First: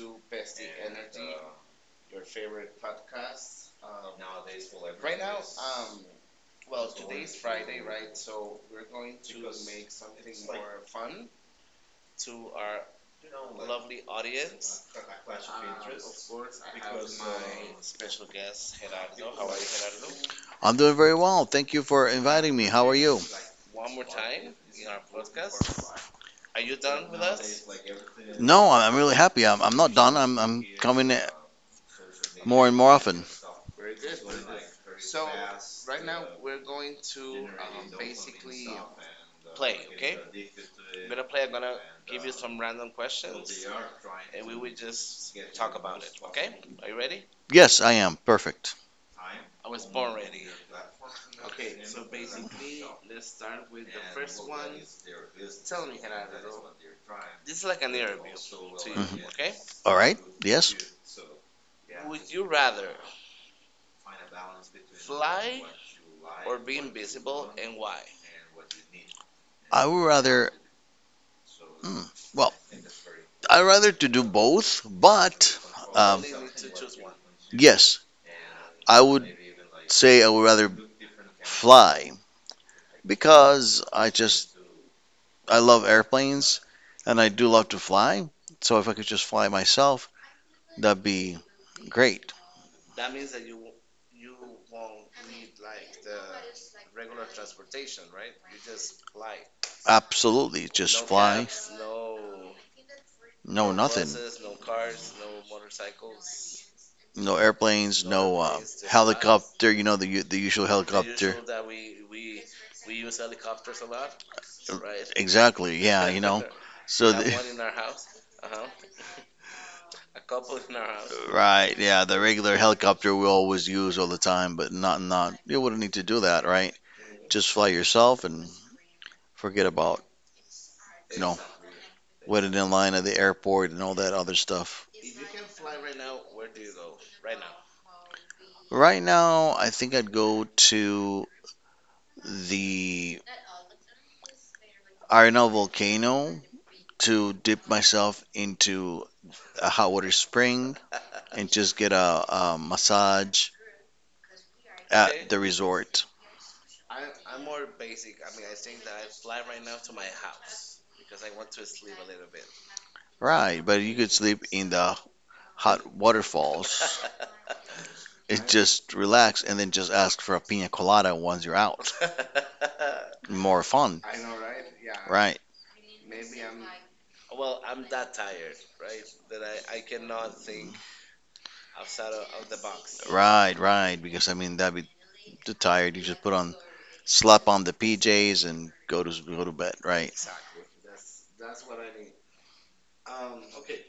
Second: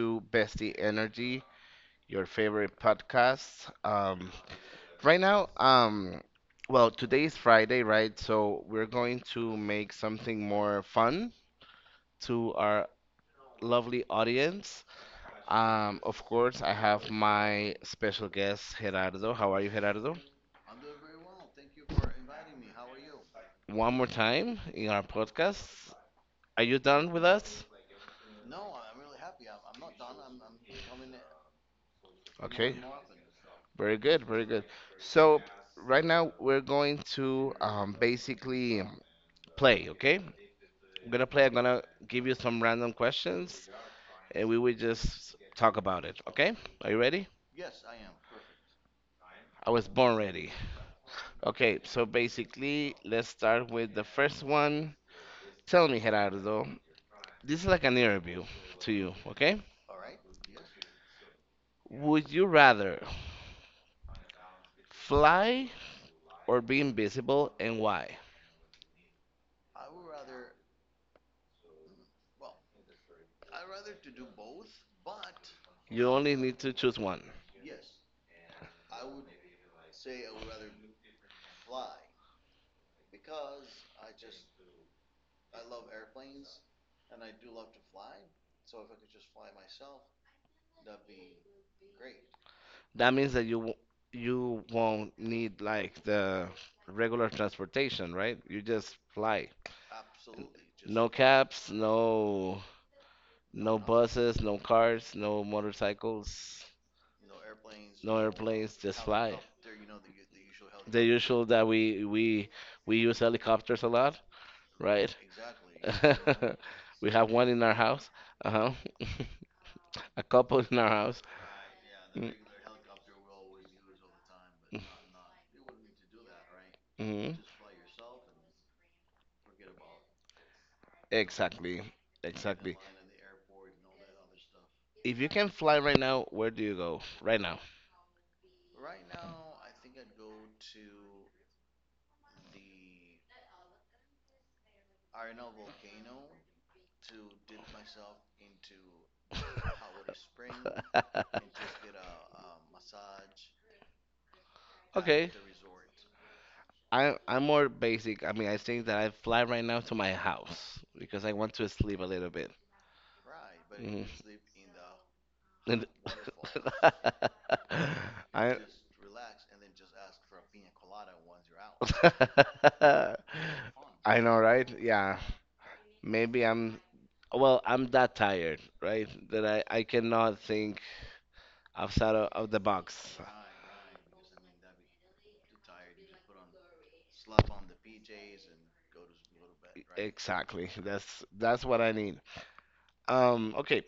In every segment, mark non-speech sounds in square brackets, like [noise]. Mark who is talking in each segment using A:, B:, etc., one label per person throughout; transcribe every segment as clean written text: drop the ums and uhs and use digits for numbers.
A: to Bestie Energy, your favorite podcast. Um, right now, well, today is Friday, right? So we're going to make something more fun to our lovely audience. Of course, I have my special guest, Gerardo. How are you, Gerardo?
B: How are you?
A: One more time in our podcast. Are you done with us?
B: No, I'm really happy. I'm not done. I'm coming in more and
A: Okay.
B: more often.
A: Very good, very good. So right now we're going to basically play, okay? I'm gonna play. I'm gonna give you some random questions, and we will just talk about it, okay? Are you ready?
B: Yes, I am. Perfect.
A: I was born ready. Okay, so basically, let's start with the first one. Tell me, Gerardo, this is like an interview to you,
B: Mhm.
A: okay?
B: All right. Yes.
A: Would you rather fly or be invisible, and why?
B: I would rather, hmm, well, I'd rather to do both, but
A: You
B: um,
A: only need to choose one.
B: yes, I would say I would rather fly because I love airplanes and I do love to fly. So if I could just fly myself, that'd be great.
A: That means that you won't need like the regular transportation, right? You just fly.
B: Absolutely, just
A: No
B: fly.
A: cabs, no
B: No,
A: no
B: nothing.
A: buses, no cars, no motorcycles,
B: No airplanes,
A: no
B: no
A: airplanes, just fly.
B: helicopter. You know, the usual. The
A: The
B: helicopter.
A: usual that we we
B: [laughs]
A: we use helicopters a lot, right?
B: Exactly. Yeah. You know. [laughs]
A: [laughs]
B: We
A: We
B: so the,
A: have one in our house.
B: [laughs]
A: Uh-huh. [laughs] A couple in our house.
B: [laughs] right. Yeah. The regular helicopter we always use all the time, but not. You wouldn't need to do that, right?
A: Mm-hmm.
B: Just fly yourself and forget about, you know,
A: Exactly.
B: waiting in
A: Exactly.
B: line at the airport and all that other stuff.
A: If you can fly right now, where do you go? Right now.
B: Right now, I think I'd go to the Arenal volcano to dip myself into
A: [laughs]
B: a hot water spring
A: water [laughs] and
B: and just get a massage
A: I
B: at okay
A: Okay.
B: the resort.
A: I'm more basic. I mean, I think that I fly right now to my house because I want to sleep a little bit.
B: Right, but you
A: Mhm.
B: could sleep in the
A: on
B: hot
A: And-
B: waterfalls. [laughs]
A: [laughs]
B: It's
A: I [laughs]
B: just relax and then just ask for a pina colada once you're out.
A: mountains.
B: [laughs] More fun.
A: I know, right? Yeah.
B: Right,
A: Maybe I'm well, I'm that tired, right? That I cannot think outside of the box.
B: right. Because I mean that'd be too tired. You just put on, slap on the PJs and go to bed. Right.
A: Exactly. That's what I need. Okay,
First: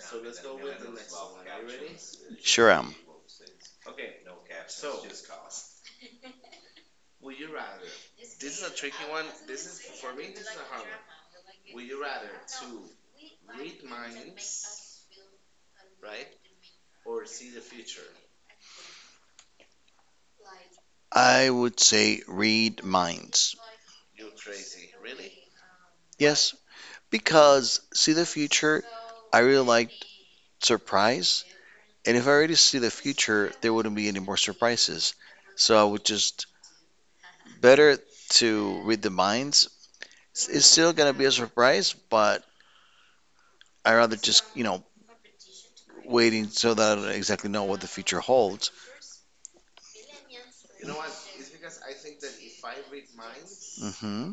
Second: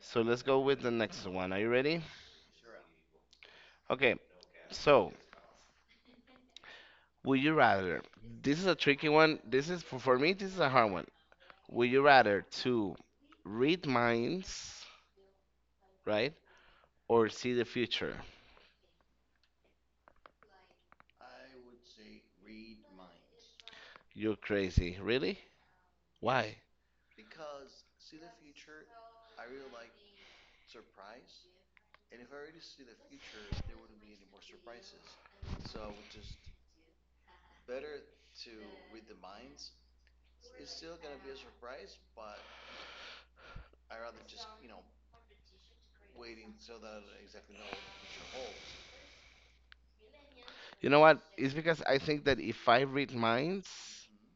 A: so let's go with the next one. Are you ready?
B: Sure am.
A: Okay, so would you rather? This is a tricky one. This is for me. This is a hard one. Would you rather to read minds, right, or see the future?
B: I would say read minds.
A: You're crazy. Really?
B: Yes,
A: Why?
B: because see the future, I really like surprise. And if I already see the future, there wouldn't be any more surprises. So I would just better to read the minds. It's still gonna be a surprise, but I rather just, you know, waiting so that I don't exactly know what the future holds.
A: You know what? It's because I think that if I read minds,
B: Hmm.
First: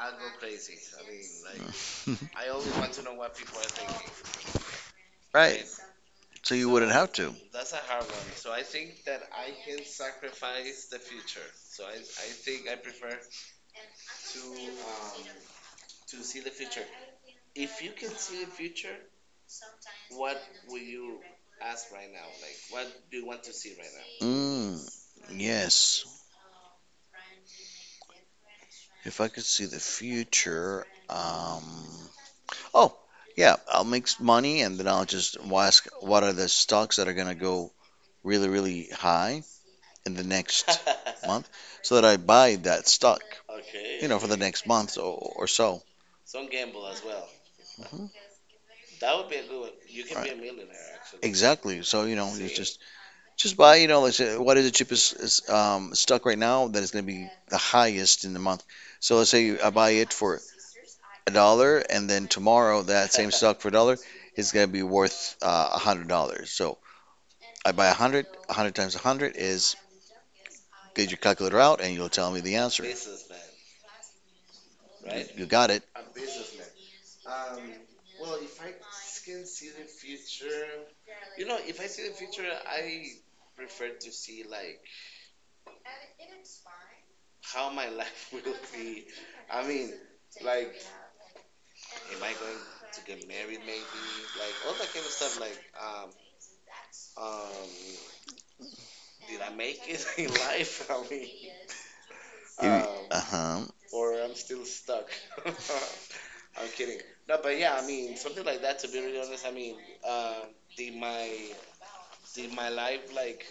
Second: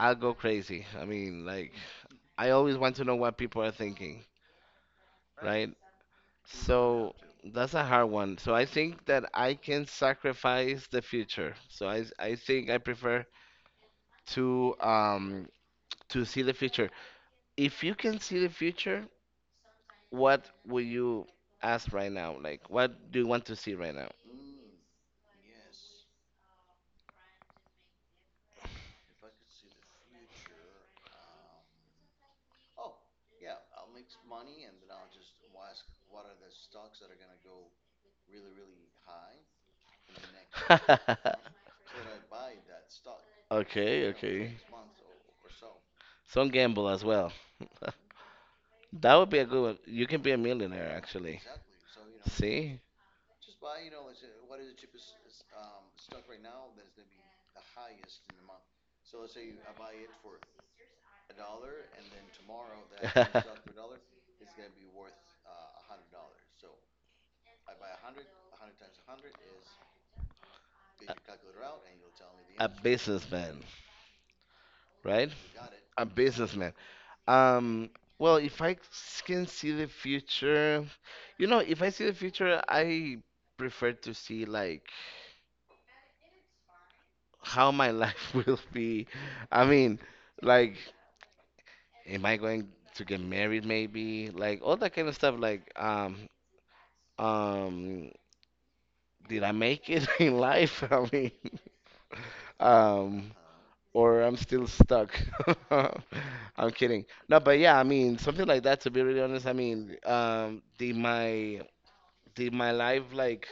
A: I'll go crazy. I mean, like
B: [laughs]
A: I always want to know what people are thinking,
B: Right.
A: right?
B: So you wouldn't have
A: So
B: to.
A: that's a hard one. So I think that I can sacrifice the future. So I think I prefer to um to see the future. If you can see the future, what will you ask right now? Like what do you want to see right now?
B: Mm, yes. If I could see the future, oh, yeah, money and then I'll just ask what are the stocks that are gonna go really, really high in the next [laughs] month
A: [laughs]
B: so that I buy that stock, you
A: Okay,
B: okay know, for the okay
A: okay.
B: next month or so.
A: Some gamble as well. [laughs]
B: Hmm.
A: That would be a good one. You can be a
B: Right.
A: millionaire actually.
B: Exactly. So, you know, you
A: See?
B: just buy, you know, let's say, what is the cheapest is, stock right now that is going to be the highest in the month. So let's say I buy it for a dollar, and then tomorrow that same stock for a
A: [laughs]
B: dollar is going to be worth $100. So I buy a hundred. A hundred times a hundred is, get your calculator out, and you'll tell me the
A: A
B: answer.
A: businessman, right?
B: You got it.
A: A businessman. Um, well, if I can see the future, you know, if I see the future, I prefer to see like how my life [laughs] will be. I mean, like, am I going to get married maybe? Like all that kind of stuff. Like, um, did I make it [laughs] in life? [laughs] I mean,
B: Uh
A: um,
B: huh.
A: or I'm still stuck. [laughs] I'm kidding. No, but yeah, I mean something like that. To be really honest, I mean, did my life like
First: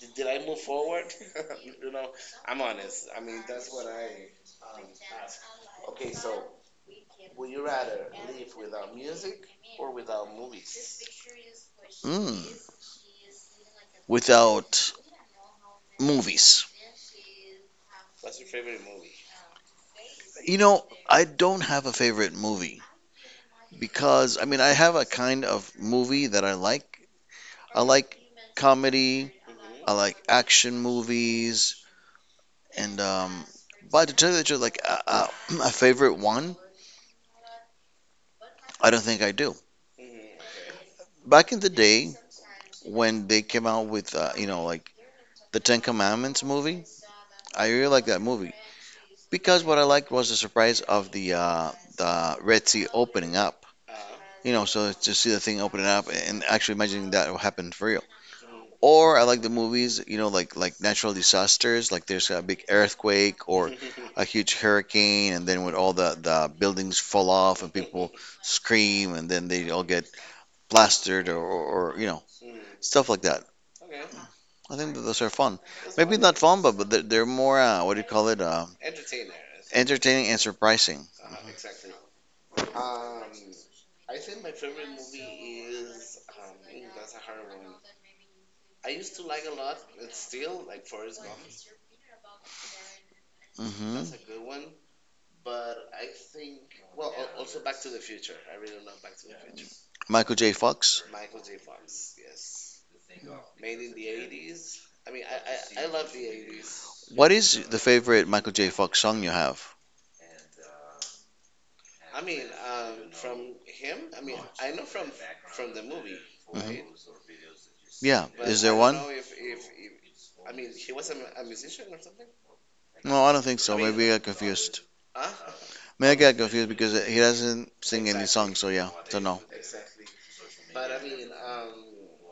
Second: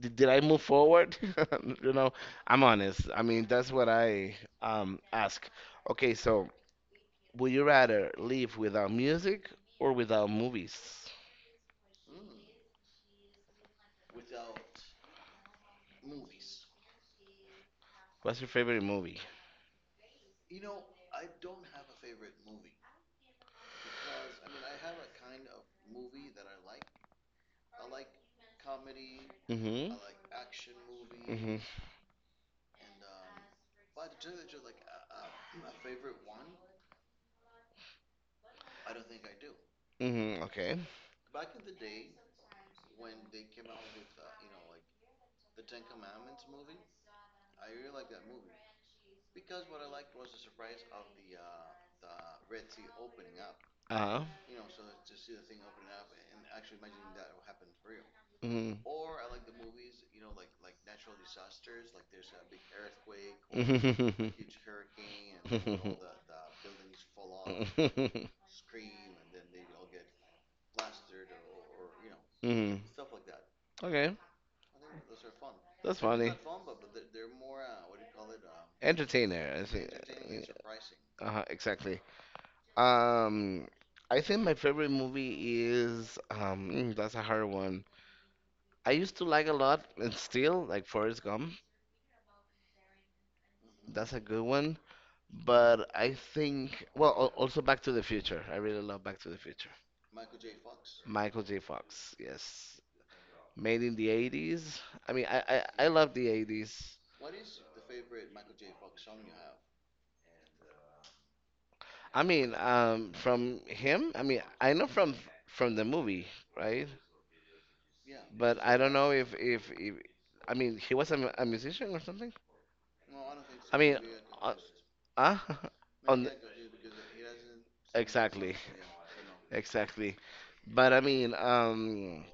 A: did I move forward? [laughs] You know, I'm honest. I mean that's what I ask. Okay, so would you rather live without music or without movies?
B: Mm. Without movies,
A: What's your favorite movie?
B: you know, I don't have a favorite movie because I mean I have a kind of movie that I like. I like comedy.
A: Mm-hmm.
B: I like action movies.
A: Mm-hmm.
B: And but to tell you the truth, [clears throat] a favorite one, I don't think I do.
A: Mm-hmm. Okay.
B: Back in the day when they came out with you know, like the Ten Commandments movie, I really liked that movie because what I liked was the surprise of the Red Sea opening up.
A: Uh-huh.
B: You know, so to see the thing opening up and actually imagining that will happen for real. Or I like the movies, you know, like natural disasters, like there's a big earthquake or [laughs] a huge
A: Mm-hmm.
B: hurricane, and then when
A: [laughs]
B: all the
A: [laughs]
B: the buildings fall off and
A: off.
B: people
A: [laughs]
B: scream, and then they all get plastered or you know
A: Mhm.
B: stuff like that.
A: like okay,
B: I think that those are fun.
A: that's like
B: Maybe not
A: funny.
B: fun, but they're more what do you call it?
A: It? Entertainer. I think.
B: Entertaining and surprising.
A: Uh-huh, exactly. Um, I think my favorite movie is that's a hard one. I used to like a lot and still like Forrest Gump.
B: Hmm.
A: That's a good one. But I think also Back to the Future. I really love Back to the Future.
B: Michael J. Fox.
A: Michael J. Fox. Yes, made in the 80s. I mean, I love the 80s.
B: What is the favorite Michael J. Fox song you have?
A: I mean, from him, I mean, I know from the movie, right?
B: Hmm. Yeah,
A: But
B: is
A: I
B: there
A: don't
B: one?
A: know if I mean, he was a musician or something.
B: No, I don't think
A: I
B: so.
A: mean,
B: Maybe I got
A: uh,
B: confused.
A: uh, [laughs] on
B: Maybe I
A: the,
B: got confused because he doesn't sing any
A: exactly,
B: songs, so yeah, so no.
A: exactly. But I mean,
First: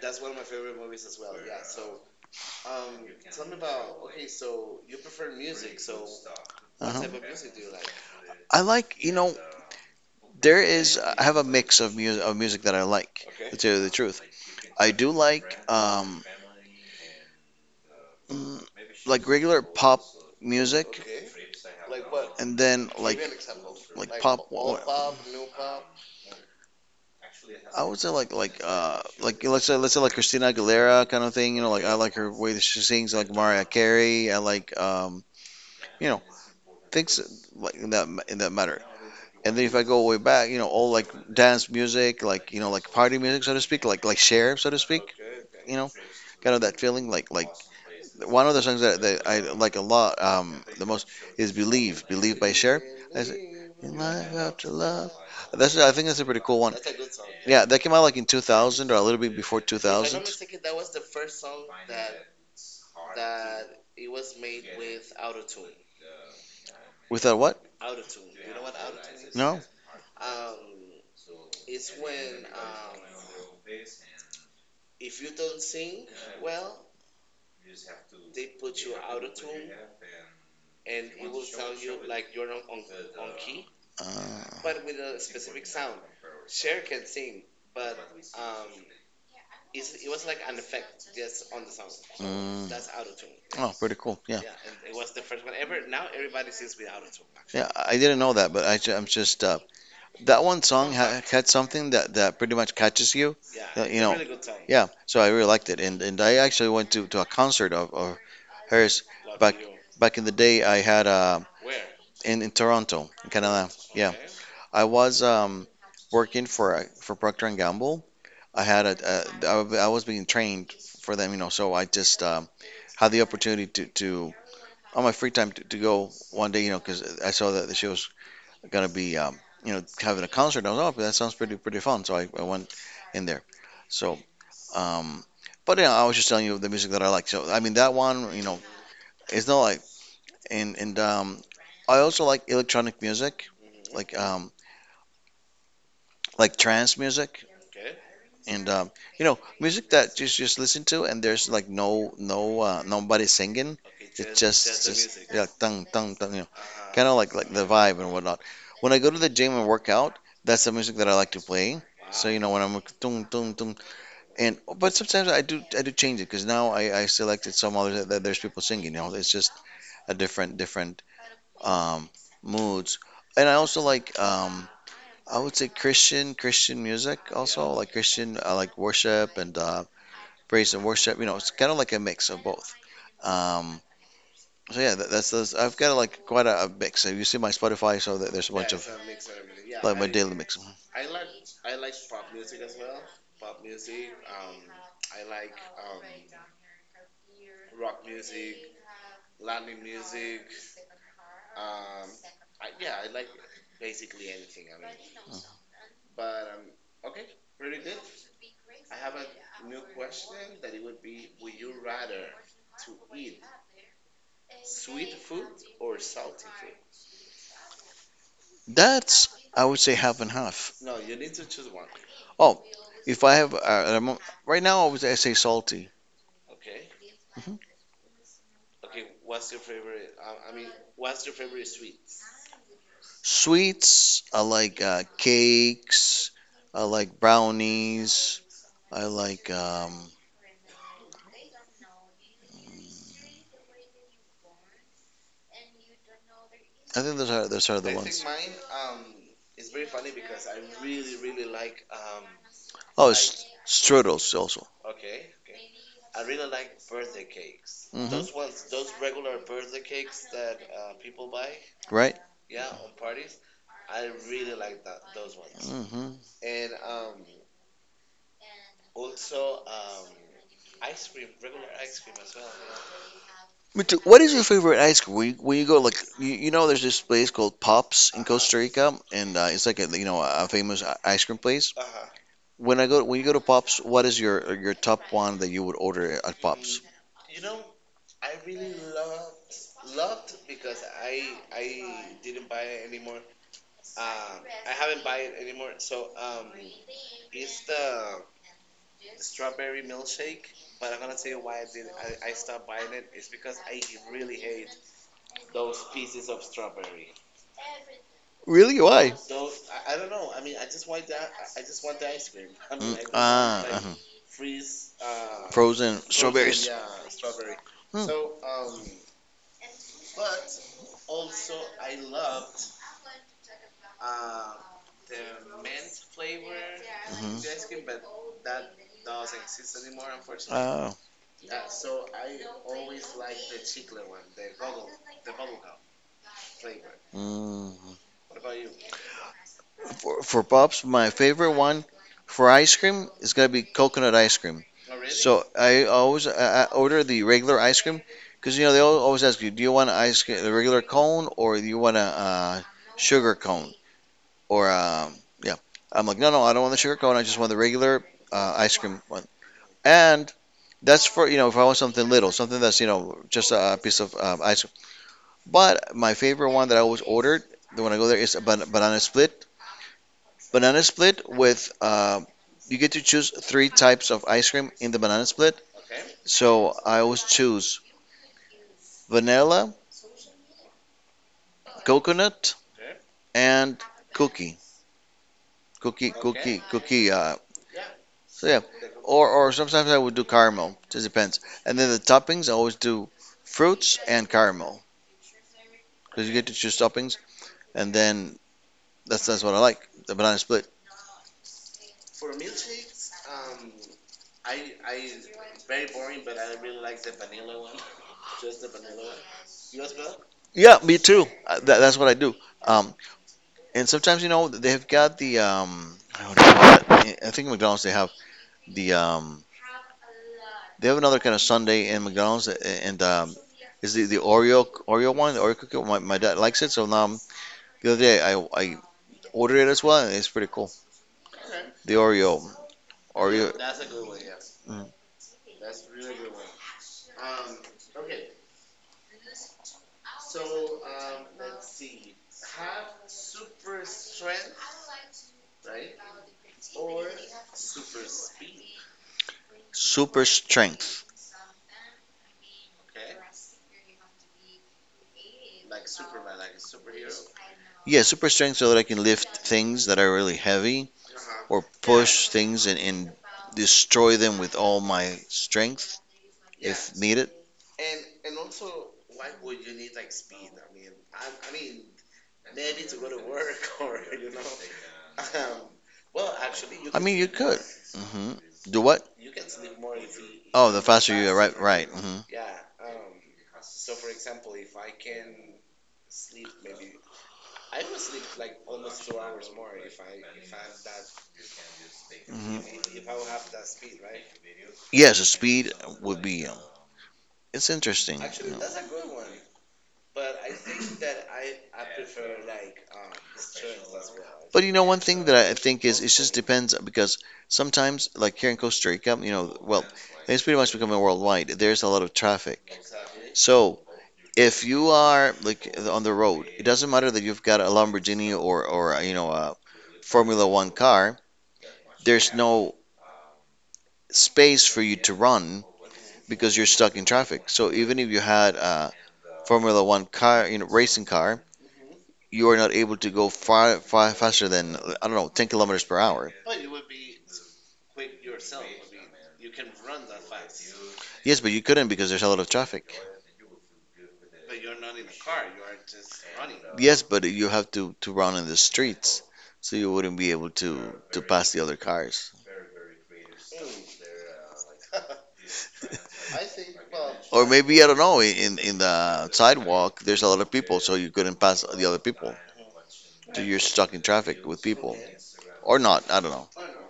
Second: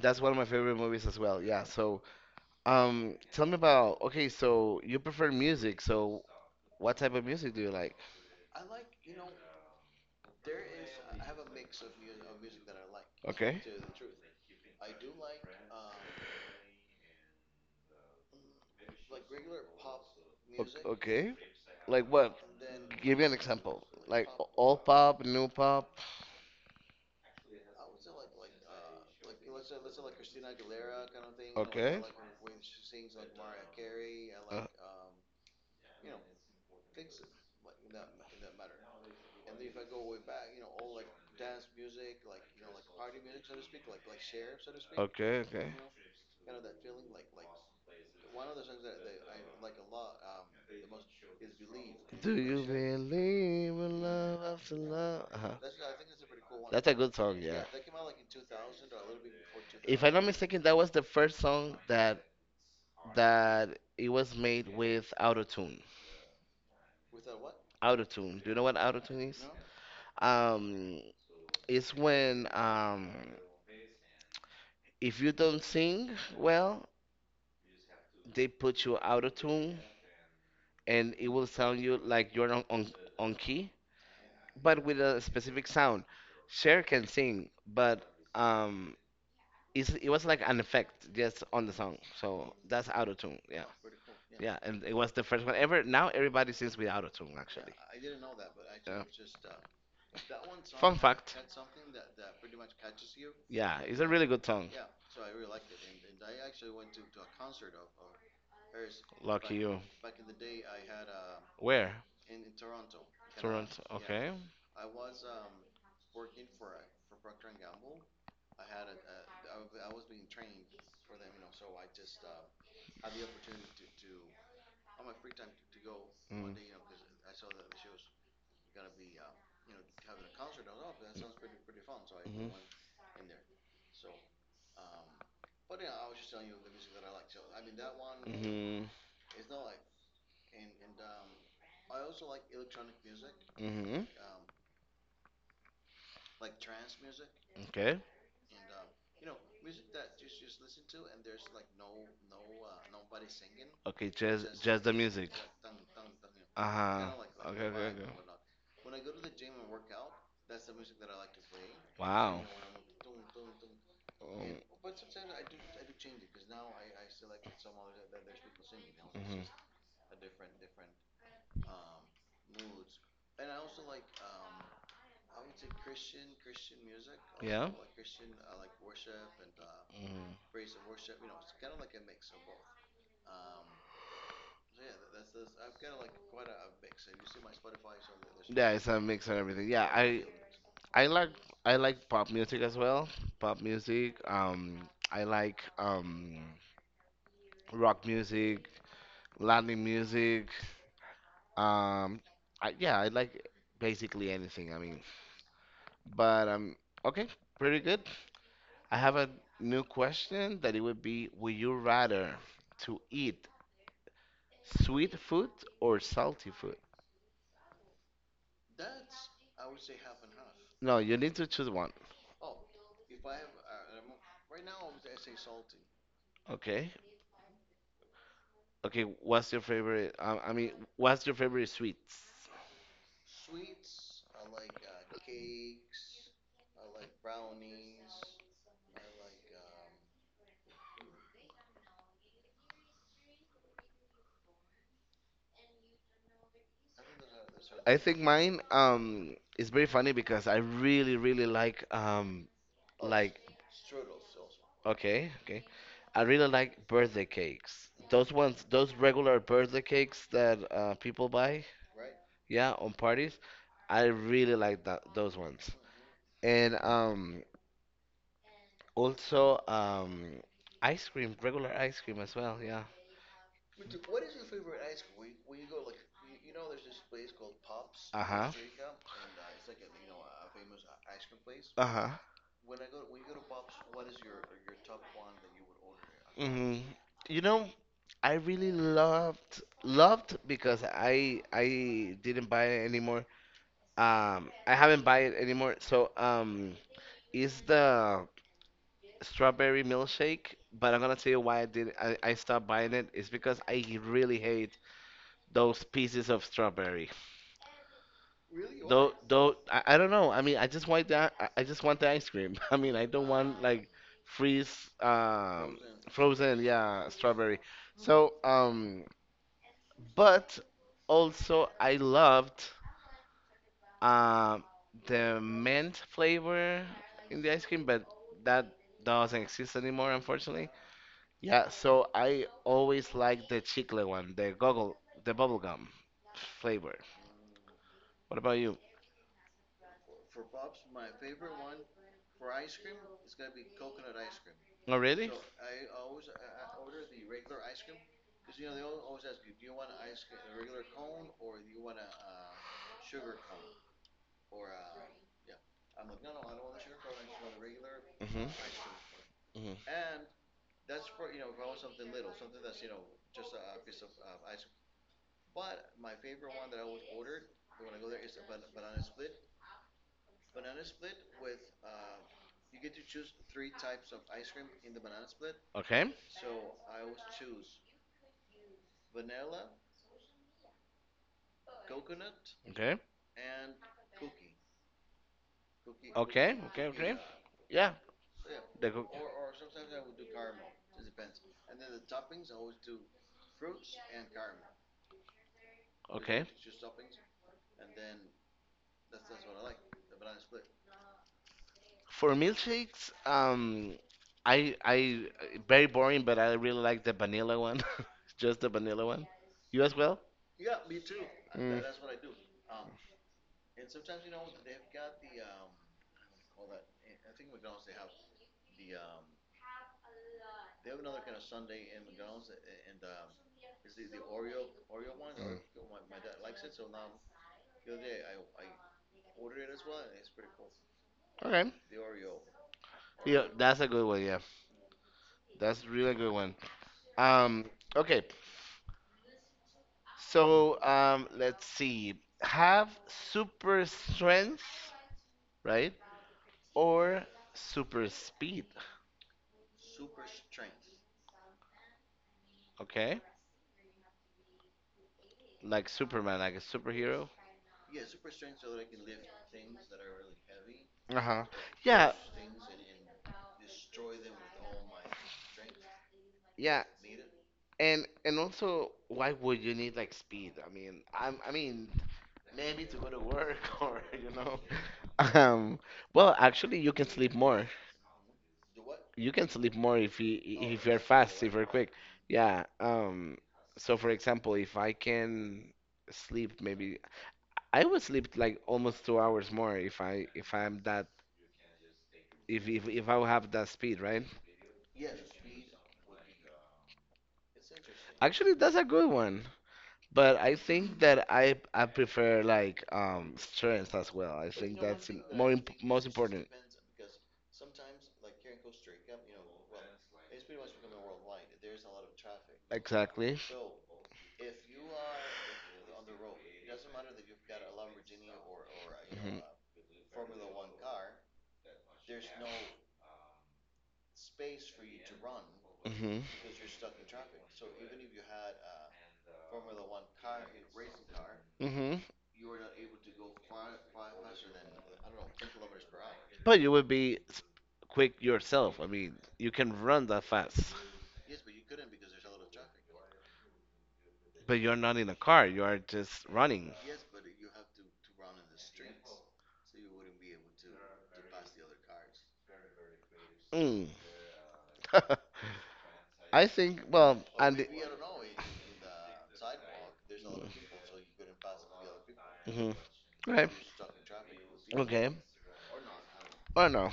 A: that's one of my favorite movies as well. Yeah. So, tell me about, okay, so you prefer music. So, what
B: Uh-huh.
A: type of music do you like?
B: I like, you know, I have a mix of music that I like, to
A: Okay.
B: tell you the truth. I do like um mm, like regular pop
A: O-
B: music
A: okay. Like what?
B: and then
A: Give
B: like
A: me an example.
B: like
A: Like
B: pop
A: old pop, new pop.
B: I would say let's say like Christina Aguilera kind of thing, you know, like I
A: Okay.
B: like her way that she sings, I like Mariah Carey, I
A: Uh,
B: like you know, things like in that matter. And then if I go way back, you know, all like dance
A: uh,
B: music, like you know, like party music, so to speak, like Share, so to speak,
A: okay, okay.
B: you know, kind of that feeling. Like one of the songs that I like a lot, the most is "Believe,"
A: Do
B: "Believe" by
A: you
B: Cher.
A: believe
B: That's it. In
A: in
B: life
A: love
B: after
A: after
B: love,
A: love? Uh-huh.
B: that's, I think that's a pretty cool one.
A: Good song, yeah.
B: Yeah, that came out like in 2000 or a little bit before
A: If I'm
B: 2000.
A: not mistaken, that was the first song that it was made with autotune.
B: Without what?
A: Autotune. Do you know what autotune is?
B: No.
A: Um, it's when if you don't sing well, they put you autotune and it will sound you like you're on key,
B: Uh,
A: but with a specific sound. Cher can sing, but um, it was like an effect just on the song. So that's
B: mm.
A: autotune. Yeah.
B: Oh, pretty cool. Yeah.
A: Yeah, and it was the first one ever. Now everybody sings with autotune,
B: Actually. Yeah,
A: actually.
B: I didn't know that, but
A: Yeah.
B: I'm just that one song
A: Fun fact.
B: had something that, that pretty much catches you.
A: Yeah,
B: Yeah,
A: it's
B: you
A: a
B: know,
A: really
B: a
A: good song.
B: yeah, so I really liked it, and I actually went to a concert of hers
A: Lucky
B: back
A: you.
B: back in the day. I had
A: Where?
B: in Toronto, in Canada.
A: Toronto.
B: Yeah,
A: Okay.
B: I was working for Procter and Gamble, I had a I was being trained for them, you know, so I just had the opportunity to on my free time to go
A: Mm.
B: one day, you know, because I saw that she was gonna be, you know, having a concert. I was, oh, that sounds pretty pretty fun, so I
A: Mhm.
B: went in there. So, um, but yeah, I was just telling you the music that I like. So I mean that one, you know,
A: Mhm.
B: it's not like and I also like electronic music,
A: Mhm.
B: like um, like trance music.
A: Okay.
B: And you know, music that just listen to and there's like no no nobody singing.
A: Okay.
B: Okay, it's
A: Just,
B: just
A: the
B: the
A: music.
B: just yeah, tung tung tung. You know,
A: Uh
B: ah,
A: huh.
B: kind of like
A: Okay.
B: the
A: Okay.
B: vibe
A: Okay.
B: and whatnot. When I go to the gym and work out, that's the music that I like to play. So wow, you
A: Wow.
B: know, when I'm like, tung tung tung,
A: Um,
B: and but sometimes I do change it because now I selected some others that, that there's people singing. You know, it's
A: mhm.
B: just a different um moods. And I also like I would say Christian music, yeah,
A: Yeah.
B: also like Christian, I like worship and
A: Mhm.
B: praise and worship. You know, it's kind of like a mix of both. Um, so yeah, that's I've got like quite a mix. So you see my Spotify, so that there's a
A: Yeah,
B: bunch
A: it's
B: of
A: a mix and everything. Yeah,
B: like my
A: I
B: daily mix.
A: I like like pop music as well. Pop music. I like rock music, Latin music. Um, I, yeah, I like basically anything. I mean, but okay, pretty good. I have a new question that it would be: Would you rather to eat sweet food or salty food?
B: That's I would say half and half.
A: No, you need to choose one.
B: Oh, if I have right now, I would say I say salty.
A: Okay.
B: Mhm.
A: Okay, what's your favorite? I mean, what's your favorite sweets?
B: Sweets, I like cakes, I like brownies, I like I think those are the
A: I think
B: ones.
A: mine is very funny because I really really
B: Oh,
A: like
B: strudels also.
A: okay okay I really like birthday cakes.
B: Hmm.
A: Those ones, those regular birthday cakes that people buy,
B: Right?
A: yeah, on parties. I really like that those ones.
B: Hmm.
A: And also ice cream, regular ice cream as well, yeah.
B: But what is your favorite ice cream? Where you go, like you know, there's this place called Pops in
A: Uh-huh.
B: Costa Rica, and it's like a you know a famous ice cream place.
A: Uh-huh.
B: When I go, when you go to Pops, what is your top one that you would order at
A: hmm
B: Pops?
A: You know, I really loved because I didn't buy it anymore. I haven't buy it anymore. So, is the strawberry milkshake, but I'm gonna tell you why I stopped buying it. It's because I really hate those pieces of strawberry.
B: Really?
A: Though,
B: Why?
A: though, I don't know. I mean, I just want that. I just want the ice cream. [laughs] I
B: Mm,
A: mean, I don't want Ah,
B: ah,
A: like
B: uh-huh.
A: freeze,
B: Frozen frozen,
A: frozen,
B: strawberries.
A: yeah, strawberry.
B: Mm.
A: So, but also I loved um the mint flavor
B: Mhm.
A: in the ice cream, but that doesn't exist anymore, unfortunately.
B: Ah,
A: Yeah, so I always like the chicle one, the goggle, the bubble gum flavor.
B: mm.
A: What about you?
B: For Pops, my favorite one for ice cream is gonna be coconut ice cream. Oh
A: Oh,
B: really?
A: really?
B: So I always I order the regular ice cream because you know they always ask you, do you want ice cream, a regular cone or do you want a sugar cone or yeah. I'm like, no, no, I don't want the sugar cone. I just want the regular
A: Mhm.
B: ice cream one.
A: Mhm.
B: And that's for, you know, if I want something little, something that's you know just a piece of ice cream. But my favorite one that I always ordered the when I go there is a banana split. Banana split with you get to choose three types of ice cream in the banana split.
A: Okay.
B: So I always choose vanilla, coconut,
A: Okay.
B: and cookie,
A: Okay. Okay.
B: cookie.
A: Okay. Yeah.
B: So yeah,
A: The go-
B: or sometimes I would do caramel. It just depends. And then the toppings I always do fruits and caramel because you
A: okay.
B: get to choose toppings, and then that's what I like. The banana split.
A: For milkshakes, I very boring, but I really like the vanilla one. [laughs] Just the vanilla one. You as well?
B: Yeah, me too. That,
A: Mm.
B: that's what I do. Um, And sometimes, you know, they've got the I don't know what do you call it. I think McDonald's they have the they have another kind of Sunday in McDonald's, and is the Oreo one, the Oreo
A: Mm.
B: cookie. My dad likes it, so the other day I ordered it as well, and it's pretty cool.
A: Okay.
B: The Oreo
A: Yeah,
B: Oreo, that's
A: that's
B: a
A: a good
B: good one.
A: one. Yeah,
B: Mm.
A: that's really good one. Um, okay. So let's see. Have super strength, right? Or super speed,
B: Super strength.
A: okay? Like Superman, like a superhero.
B: Yeah, super strength so that I can lift things that are really heavy
A: Uh-huh.
B: or
A: Yeah,
B: push things and destroy them with all my strength
A: yeah.
B: if needed.
A: And also, why would you need like speed? I mean, I'm, I mean, maybe to go to work [laughs] or you know. [laughs] Um, well, actually, you
B: I
A: can
B: mean, you
A: sleep
B: could.
A: more.
B: Hmm. The what?
A: You can sleep more if you
B: Oh, the
A: if you're
B: faster you
A: fast, if
B: right,
A: you're
B: right.
A: quick.
B: Hmm.
A: Yeah. So for example, if I can sleep, maybe I would sleep like almost 2 hours more if I if I'm that
B: Hmm.
A: if I have that speed, right?
B: Yes, the speed would be. It's interesting,
A: Actually, that's a good one. But I think that I prefer like strength as well. I
B: but you
A: think
B: know, one
A: that's
B: thing that
A: more
B: I think is
A: most
B: it just
A: important.
B: depends because sometimes, like here in Costa Rica, you know, well, it's pretty much becoming worldwide. There's a lot of traffic,
A: Exactly.
B: so if you are like on the road, it doesn't matter that you've got a Lamborghini or or you know
A: Mhm.
B: a Formula One car. There's no space for you to run
A: Mhm.
B: because you're stuck in traffic. So even if you had Formula One car, you know, racing car,
A: Mhm.
B: you are not able to go far, far faster than I don't know, 10 kilometers per hour.
A: But you would be quick yourself. I mean, you can run that fast,
B: Yes, but you couldn't because there's a lot of traffic.
A: but you're not in a car. You are just running.
B: Yes, but you have to run in the streets, so you wouldn't be able to pass the other cars.
A: Mm. [laughs] I think. Well,
B: Or
A: and. The-
B: maybe I don't know, in the sidewalk there's a lot of people, so you couldn't pass the other people.
A: Mhm.
B: So
A: Okay.
B: you're stuck in traffic with people,
A: Okay.
B: or not? I don't know.
A: Or no.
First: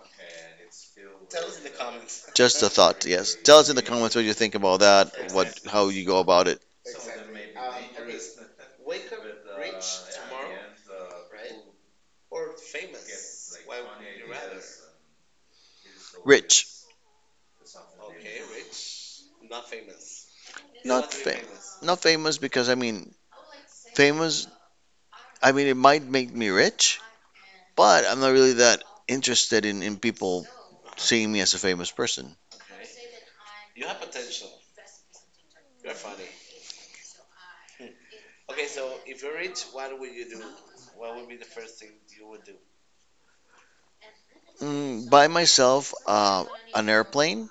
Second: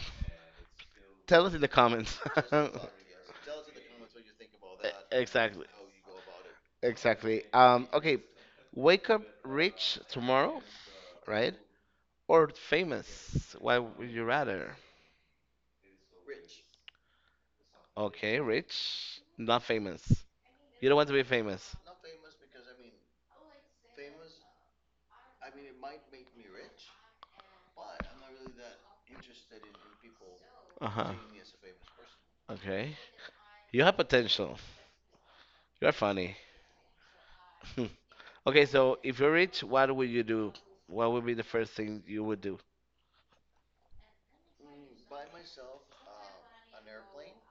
A: Tell us in the comments.
B: Just a
A: [laughs]
B: thought. Yes. Tell us in the comments what you think about that. What
A: Exactly.
B: how you go about it.
A: Exactly. Okay. Wake up rich tomorrow, right? Or famous? Why would you rather?
B: Rich,
A: Okay, rich, not famous. You don't want
B: not
A: to be
B: fam-
A: famous.
B: not famous because I mean famous. I mean it might make me rich, but I'm not really that interested in people
A: Uh huh.
B: seeing me as a famous person.
A: Okay. You have potential. You're funny. [laughs] Okay, so if you're rich, what would you do? What would be the first thing you would do?
B: Mm, by myself, an airplane.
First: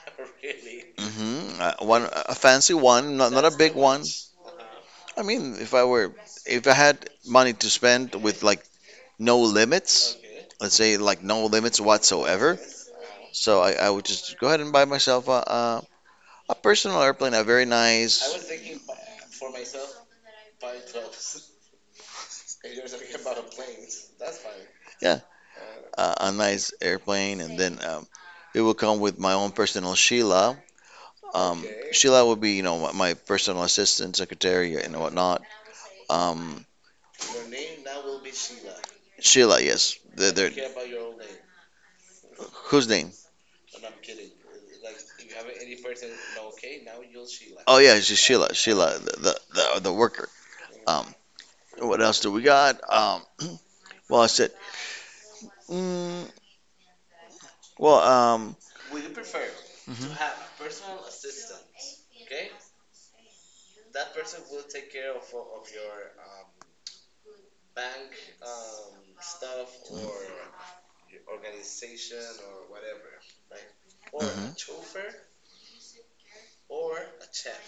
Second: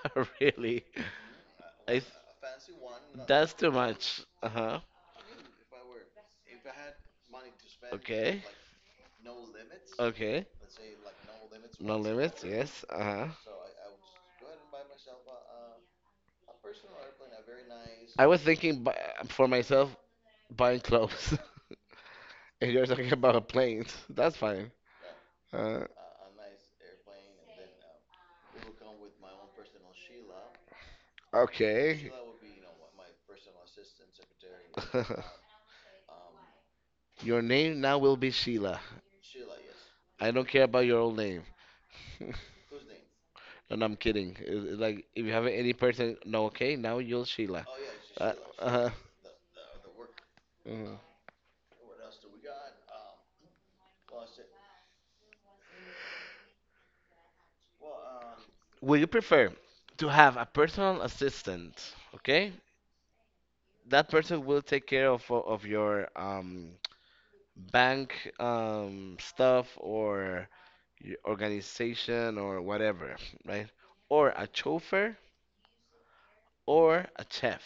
A: [laughs] Really?
B: Hmm.
A: I
B: One
A: th-
B: a fancy one, not not a
A: that's too
B: big one.
A: much. Uh huh.
B: I mean, if I were if I had money to spend
A: Okay.
B: with like no limits,
A: Okay.
B: let's say like no limits
A: No limits.
B: whatsoever,
A: Yes. Uh huh.
B: so I would just go ahead and buy myself a personal airplane, a very nice,
A: I was thinking for myself buying clothes. [laughs] And you're talking about planes. [laughs] That's fine.
B: yeah,
A: Uh,
B: a nice airplane, and then it will come with my own personal Sheila. Um,
A: okay.
B: Sheila will be, you know, my personal assistant, secretary, and whatnot.
A: [laughs]
B: Um,
A: Your name now will be Sheila.
B: Sheila, yes,
A: I don't
B: the
A: care about your old name. [laughs]
B: whose name?
A: And I'm kidding. It like, if you have any person, no, okay, now you're Sheila.
B: Oh yeah, she's
A: Uh,
B: Sheila,
A: uh-huh.
B: Sheila, the worker.
A: Mhm.
B: Um, what else do we got? [clears throat] Well, I said, mm, well,
A: Would you prefer to
B: mhm,
A: have a personal assistant? Okay, that person will take care of your bank stuff or your organization or whatever, right? Or a
B: mhm.
A: chauffeur or a chef.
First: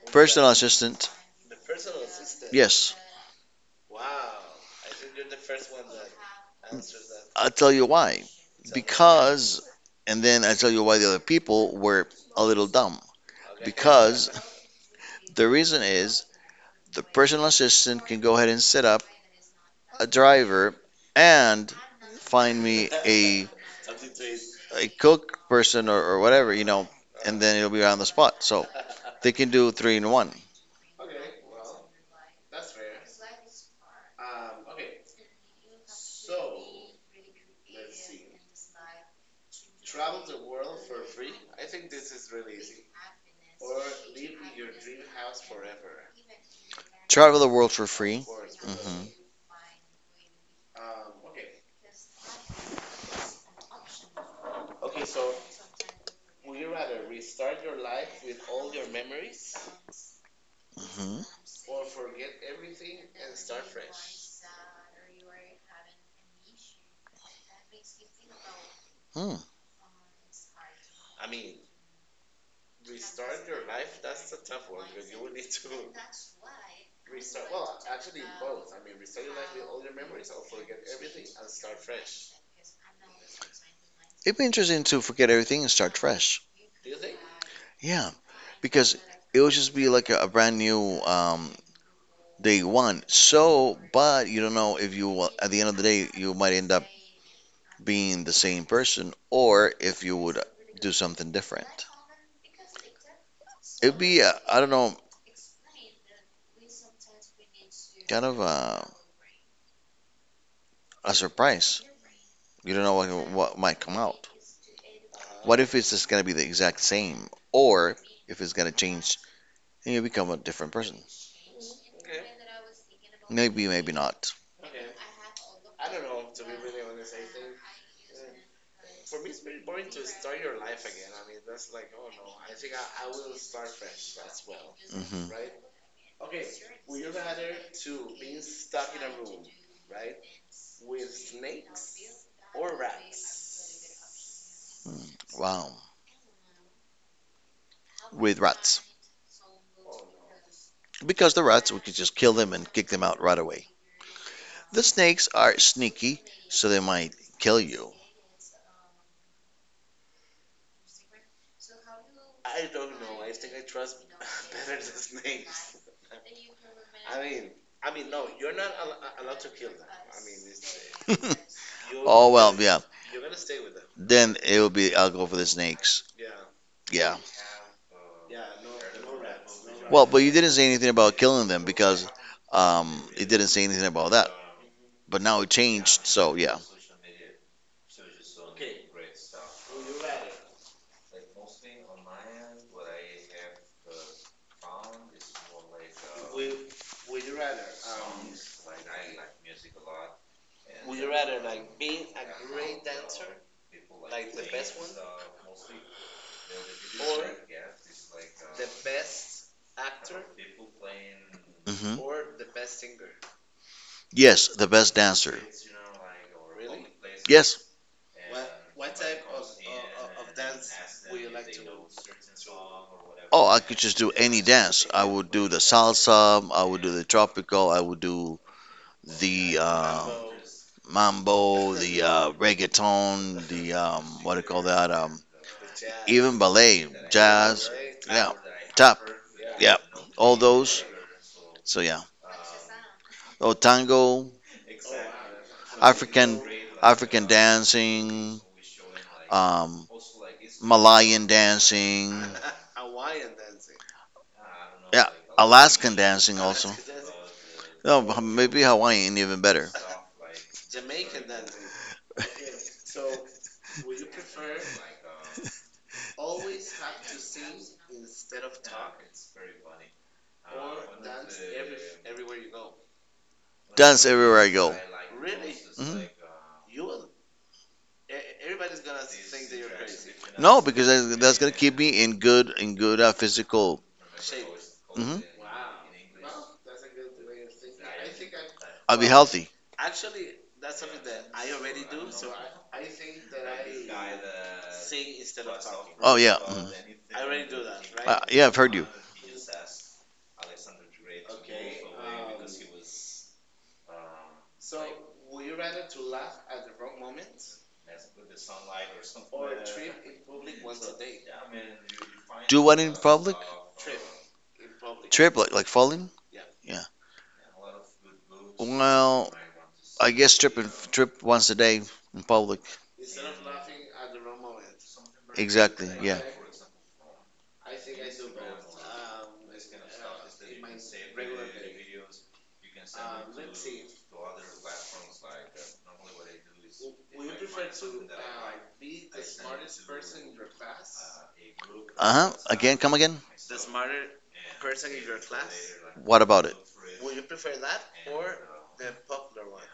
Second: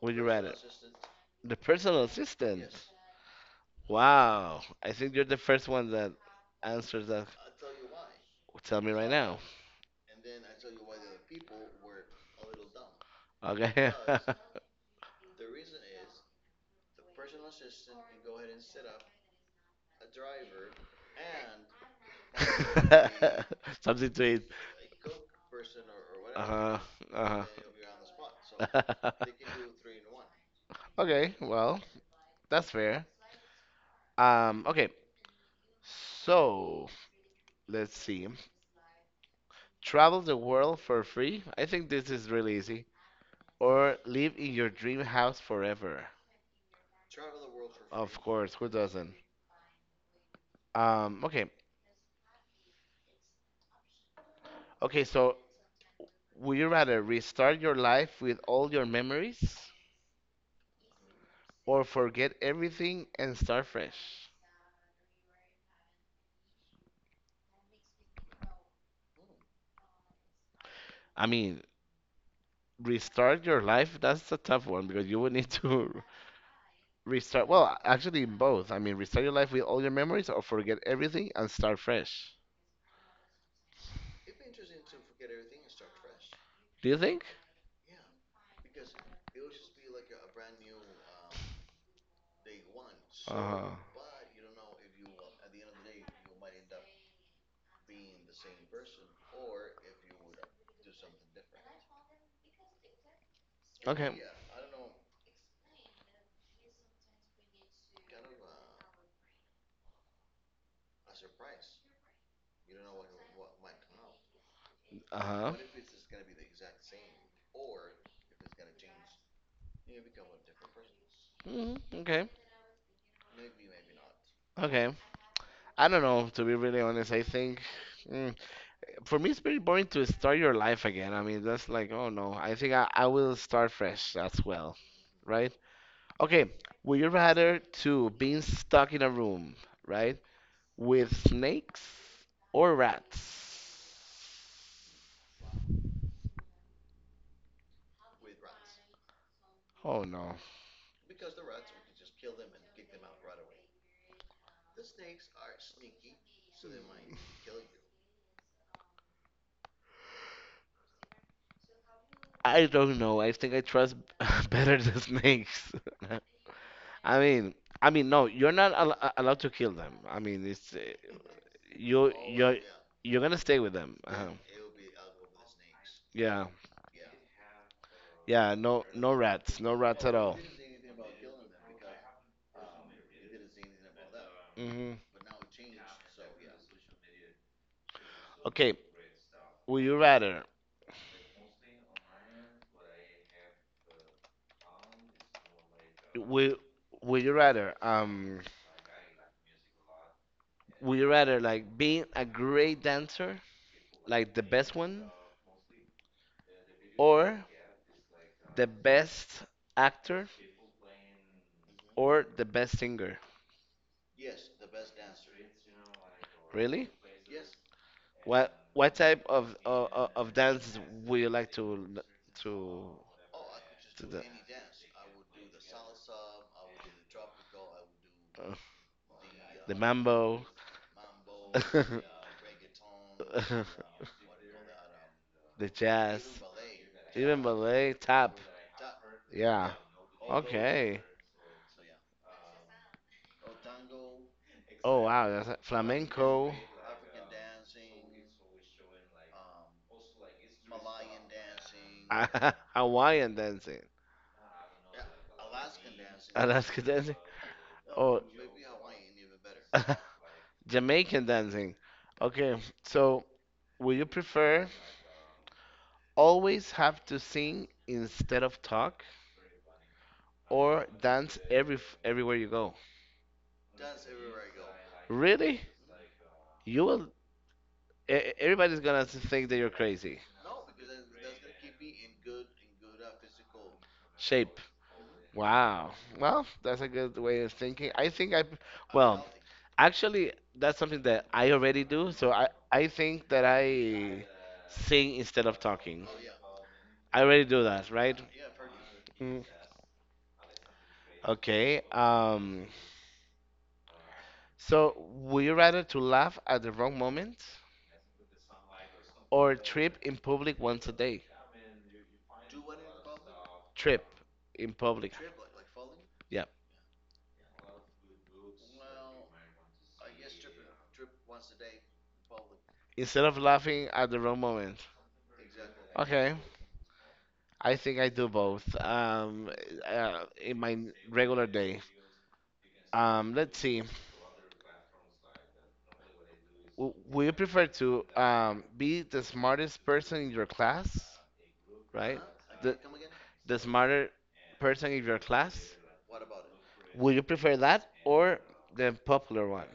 A: Would you
B: Personal
A: rather?
B: assistant,
A: The personal assistant.
B: yes.
A: Wow. I think you're the first one that answers that.
B: I'll tell you why.
A: Tell me right now.
B: Because, and then I'll tell you why the other people were a little dumb.
A: Okay.
B: Because the reason is the personal assistant can go ahead and set up a driver and find me
A: [laughs] Something to eat.
B: a cook person or whatever, you
A: Uh-huh.
B: know, and
A: Uh-huh.
B: then it'll be on the spot. So they can do three in one.
A: [laughs] Okay, well, that's fair. Okay. So, let's see. Travel the world for free. I think this is really easy. Or live in your dream house forever.
B: Travel the world for
A: Of
B: free.
A: course, who
B: Hmm.
A: doesn't? Okay. Okay, so would you rather restart your life with all your memories
B: Hmm.
A: or forget everything and start fresh?
B: Hmm.
A: I mean, restart your life, that's a tough one because you would need to [laughs] restart. Actually, both. I mean, restart your life with all your memories or forget everything and start fresh.
B: It'd be interesting to forget everything and start fresh.
A: Do you think?
B: Yeah, because it would just be like a brand new they want.
A: Uh-huh.
B: So, but you don't know if you will, at the end of the day, you might end up being the same person or if you would do something different. It'd
A: Okay.
B: be, I don't know, kind of a surprise. You don't know what might come out.
A: Uh huh.
B: What if it's just going to be the exact same or if it's going to change and you become a different person?
A: Okay.
B: Maybe, maybe not.
A: Okay. I don't know. To be really honest, I think mm, for me it's very boring to start your life again. I mean, that's like, oh no. I think I will start fresh as well,
B: Hmm.
A: right? Okay. Would you rather to being stuck in a room, right, with snakes or rats?
B: Wow. With rats.
A: Oh no.
B: Because the rats, we could just kill them and kick them out right away. The snakes are sneaky, so they might kill you.
A: I don't know. I think I trust [laughs] better the snakes. [laughs] I mean, I mean, no, you're not allowed to kill them. I mean, it's
B: [laughs]
A: you
B: Oh well,
A: you're
B: yeah.
A: you're gonna stay with them. Uh-huh.
B: Then it will be. I'll go for the snakes.
A: Yeah,
B: Yeah.
A: yeah. No, no rats, no rats
B: Well,
A: at
B: but you
A: all.
B: didn't say anything about killing them because it didn't say anything about that.
A: hmm
B: But now it changed, so yeah.
A: Okay, would you rather? Would would you rather? Would you rather like being a great dancer, like the best one, or the best actor,
B: Hmm.
A: or the best singer?
B: Yes, the best dancer.
A: Really?
B: Yes.
A: What type of dance would you like to
B: Oh, I could just
A: to
B: do any dance. I would do the salsa. I would do the tropical. I would do
A: uh,
B: the
A: the
B: uh,
A: mambo, [laughs]
B: mambo,
A: the
B: the reggaeton, the what do you call that?
A: jazz,
B: Even ballet,
A: even
B: jazz,
A: ballet,
B: yeah,
A: tap?
B: tap,
A: Yeah.
B: yeah, all those.
A: Okay.
B: So yeah, oh tango,
A: Oh wow, that's a-
B: African,
A: flamenco,
B: African dancing, um, Malayan dancing,
A: [laughs] Hawaiian dancing,
B: yeah, Alaskan dancing also.
A: Alaska dancing.
B: No,
A: Oh,
B: maybe Hawaiian even better.
A: [laughs] Jamaican dancing. Okay,
B: [laughs]
A: so would you prefer? Always have to sing instead of talk or dance everywhere you go.
B: Dance everywhere I go.
A: Really?
B: Hmm.
A: You will. Everybody's gonna think that you're crazy.
B: No, because that's gonna keep me in good physical.
A: Shape.
B: Hmm.
A: Wow. Well, that's a good way of thinking. I think I.
B: I'll be
A: Well,
B: healthy.
A: actually, that's something that I already do. So I think that I sing instead of talking.
B: Oh yeah. Mhm.
A: I already do that, right?
B: Yeah, I've heard you.
A: Mm. Okay. So, would you rather to laugh at the wrong moment or trip in public once a day?
B: Do what in public?
A: Trip in public.
B: Trip like falling?
A: Yeah.
B: Yeah. Well, I guess trip and trip once a day in public.
A: Instead of laughing at the wrong moment.
B: Exactly. Yeah.
A: Okay. I think I do both. In my regular day. Let's see. Would you prefer to be the smartest person in your class,
B: Uh
A: right?
B: huh. Again,
A: The,
B: come again.
A: the smarter person in your class.
B: What about it?
A: Would you prefer that or the popular one?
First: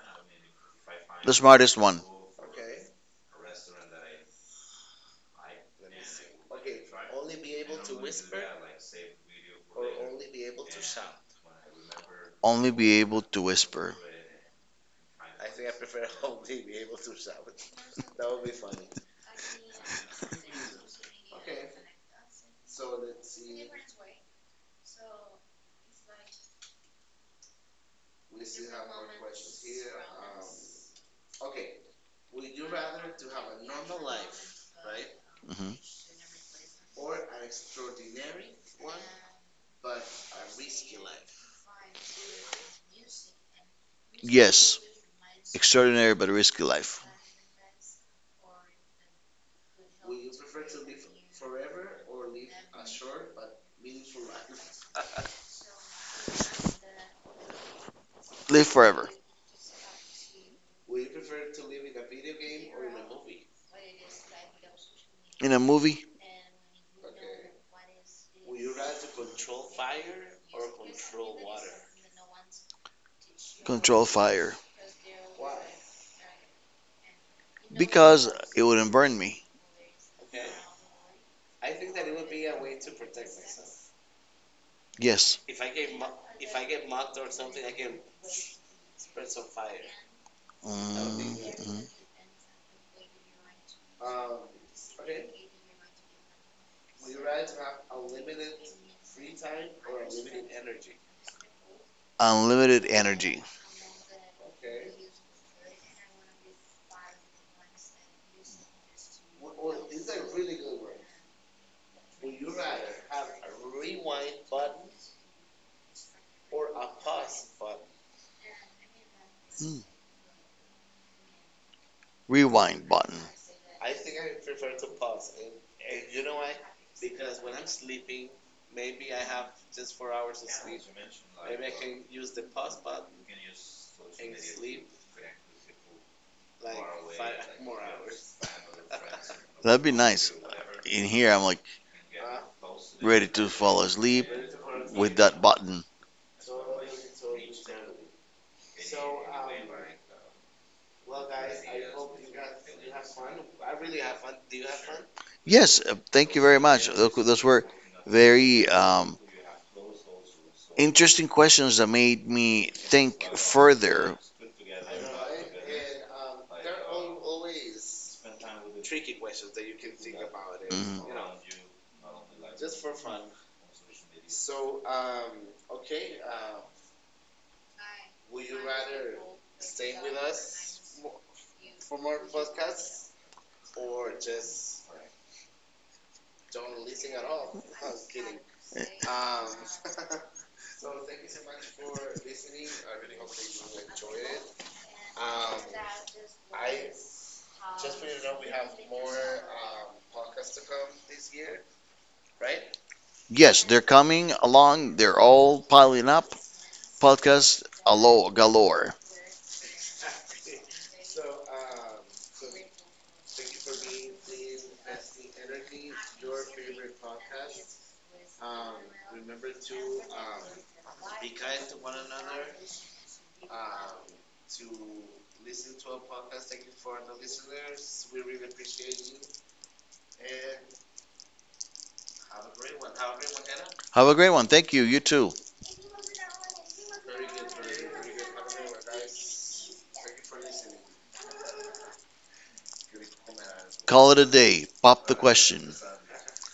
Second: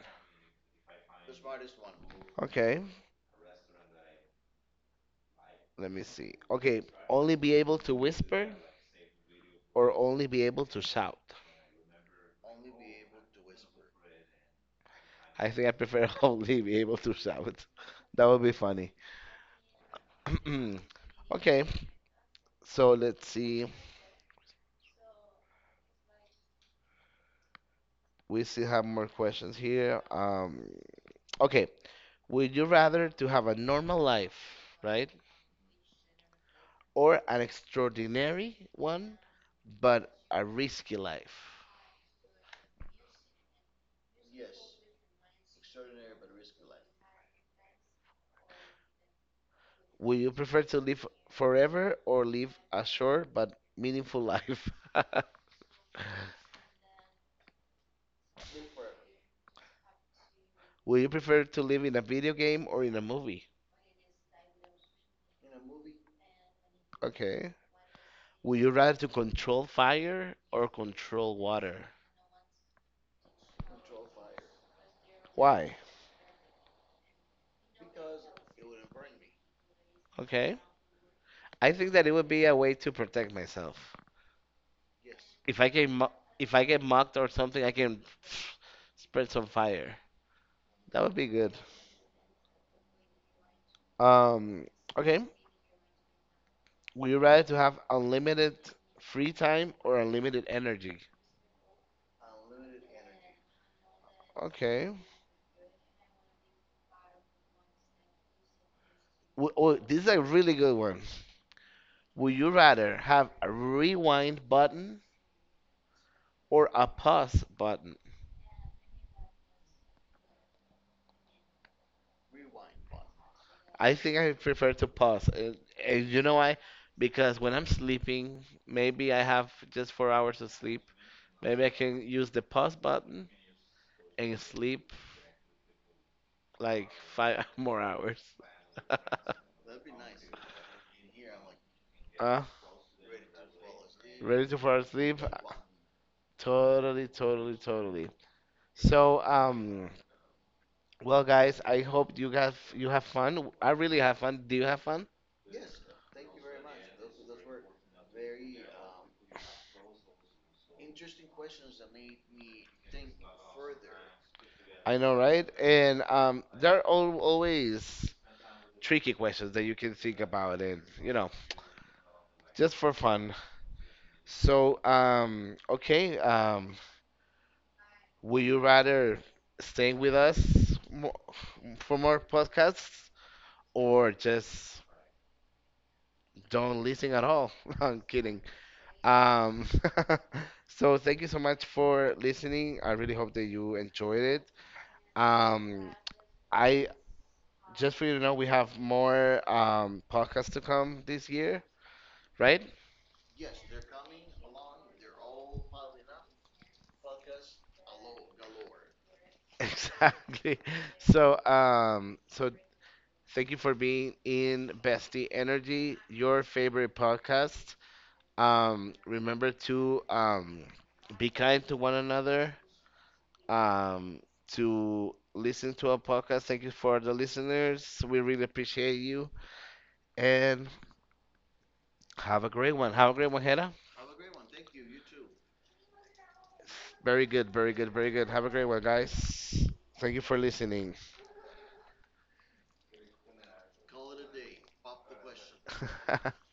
B: The smartest one.
A: Okay, let me see. Okay, only be able to whisper or only be able to shout?
B: Only be able to whisper.
A: I think I prefer [laughs] only be able to shout. That would be funny. [clears throat] Okay, so let's see. We still have more questions here. Okay, would you rather to have a normal life, right?
B: Mm-hmm.
A: Or an extraordinary one, but a risky life?
B: Yes, extraordinary but risky life.
A: Would you prefer to live forever or live a short but meaningful life? [laughs]
B: Live forever.
A: Would you prefer to live in a video game or in a movie?
B: In a movie,
A: Okay. Would you rather to control fire or control water?
B: control fire.
A: Why?
B: Because it wouldn't burn me.
A: Okay. I think that it would be a way to protect myself.
B: Yes.
A: If I get mo- if I get mocked or something, I can [laughs] [sniffs] spread some fire. That would
B: Mm,
A: be good.
B: mm.
A: Um. Okay. Would you rather to have unlimited free time or unlimited energy?
B: Unlimited energy.
A: Okay. Oh, this is a really good one. Would you rather have a rewind button or a pause button.
B: Mm. Rewind button.
A: I think I prefer to pause. And you know why? Because when I'm sleeping, maybe I have just 4 hours of sleep. Maybe I can use the pause button and sleep like 5 [laughs] more hours. [laughs]
B: That'd be nice. In here, I'm like
A: uh,
B: ready to fall asleep
A: ready to fall
B: with
A: asleep?
B: that button.
A: Totally, totally, totally. So, well, guys, I hope you guys you have fun. I really have fun. Do you have fun?
B: Yes, thank you very much. Look, those were very interesting questions that made me think further.
A: I know, right? And there are al always tricky questions that you can think about, and you
B: Mhm.
A: know, just for fun. So okay, would you rather staying with us for more podcasts or just don't listen at all? [laughs] I'm kidding. um [laughs] so thank you so much for listening. I really hope that you enjoyed it. um I just for you to know, we have more podcasts to come this year, right?
B: Yes, they're coming along. They're all piling up. Podcast alo galore.
A: [laughs] Exactly. So, thank you for being in Bestie Energy, your favorite podcast. Remember to be kind to one another. Um, to listen to our podcast. Thank you for the listeners. We really appreciate you. And have a great one. Have a great one, Hera.
B: Have a great one. Thank you. You too.
A: Very good, very good, very good. Have a great one, guys. Thank you for listening.
B: Call it a day. Pop the question.
A: [laughs]